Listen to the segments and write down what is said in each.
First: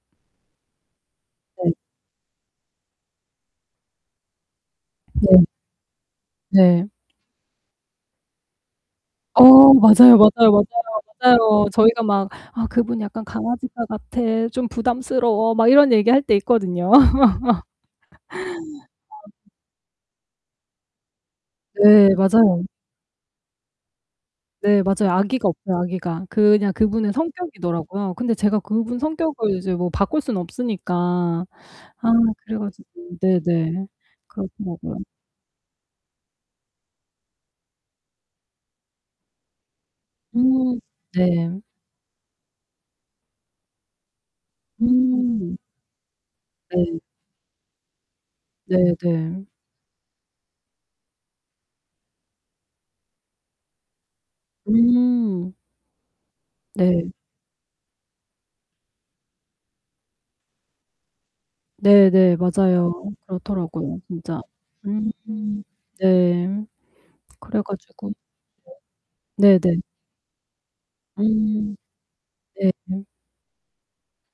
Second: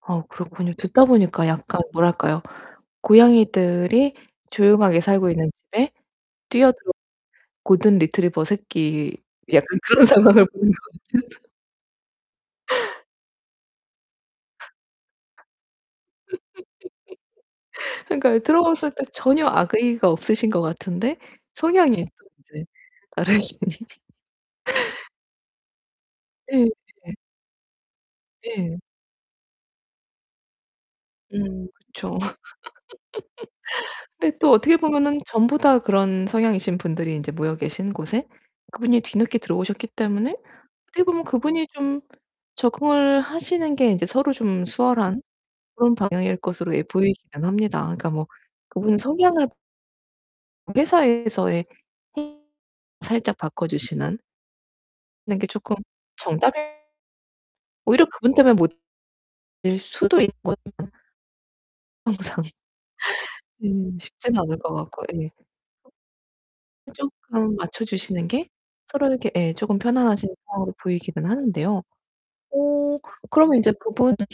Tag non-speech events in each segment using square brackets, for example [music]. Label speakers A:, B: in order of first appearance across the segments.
A: 아 그렇군요. 듣다 보니까
B: 네.
A: 약간 뭐랄까요? 고양이들이 조용하게 살고
B: 네.
A: 있는 집에
B: 네.
A: 뛰어들어 골든리트리버 새끼.
B: 어,
A: 약간 그런
B: 맞아요
A: 상황을
B: 맞아요 맞아요.
A: 보는 것 같은
B: 맞아요. 저희가 막 "아 그분 약간 강아지과 같아. 좀
A: [laughs]
B: 부담스러워." 막 이런 얘기할 때 있거든요.
A: 그니까요. 들어봤을 때
B: [laughs] 어.
A: 전혀 악의가 없으신 것 같은데 성향이
B: 네,
A: 또
B: 맞아요.
A: 인제 다르신
B: 네,
A: [laughs]
B: 맞아요. 악의가 없어요 악의가.
A: 예.
B: 그냥 그분의
A: 예.
B: 성격이더라고요. 근데 제가
A: 예.
B: 그분 성격을 이제 뭐 바꿀 수는 없으니까 아
A: 음 그쵸.
B: 그래 가지고 네네.
A: [laughs] 근데 또 어떻게
B: 그렇더라고요.
A: 보면은 전부 다 그런 성향이신 분들이 인제 모여 계신 곳에 그분이 뒤늦게 들어오셨기 때문에
B: 음
A: 어떻게 보면
B: 네.
A: 그분이 좀 적응을 하시는 게 인제 서로 좀 수월한
B: 음.
A: 그런 방향일 것으로 예
B: 네.
A: 보이기는 합니다. 그러니까 뭐
B: 네
A: 그분의
B: 네.
A: 성향을 회사에서의 [unintelligible] 살짝 바꿔주시는 하는 게
B: 음.
A: 쪼끔 정답
B: 네.
A: 오히려 그분 때문에 못 될 수도 있거든요.
B: 네 네,
A: 항상
B: 맞아요.
A: 예
B: 그렇더라고요
A: 쉽지는
B: 진짜.
A: 않을 것 같고
B: 음.
A: 예.
B: 네.
A: 쪼끔
B: 그래 가지고
A: 맞춰주시는 게 서로에게 예
B: [unintelligible]
A: 쪼금
B: 네네.
A: 편안하신 상황으로 보이기는
B: 음.
A: 하는데요
B: 네.
A: 오
B: 음.
A: 그러면 이제 그분한테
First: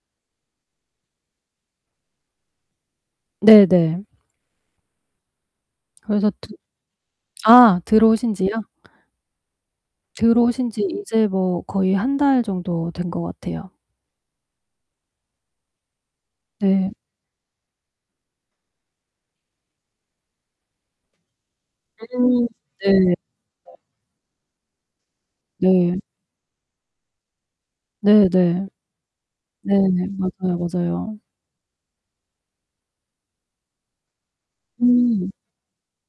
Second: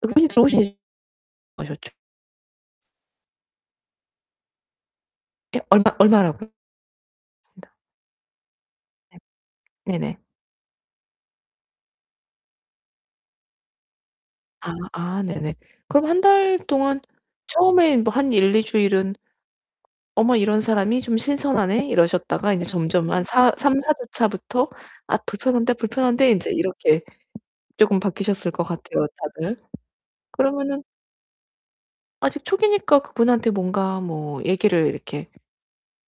A: 그분이 들어오신 아셨죠.
B: 네네.
A: 예 얼마
B: 그래서
A: 얼마라고?
B: 트
A: [unintelligible]
B: 아 들어오신지요?
A: 네. 네네.
B: 들어오신 지 이제 뭐 거의 1 달 정도 된 것 같아요.
A: 아 아 네네. 그럼 1 달
B: 네.
A: 동안 처음에 뭐 한 1-2 주일은 '어머 이런 사람이 좀 신선하네.' 이러셨다가
B: [unintelligible]
A: 이제 점점
B: 네.
A: 한 사 3-4 주차부터 '아 불편한데,
B: 네.
A: 불편한데.' 인제 이렇게 쪼금 바뀌셨을 것
B: 네네.
A: 같아요 다들.
B: 네네 맞아요
A: 그러면은
B: 맞아요.
A: 아직 초기니까 그분한테 뭔가 뭐 얘기를 이렇게
B: 음.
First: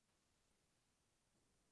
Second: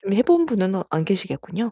A: 좀 해 본 분은 아 안 계시겠군요.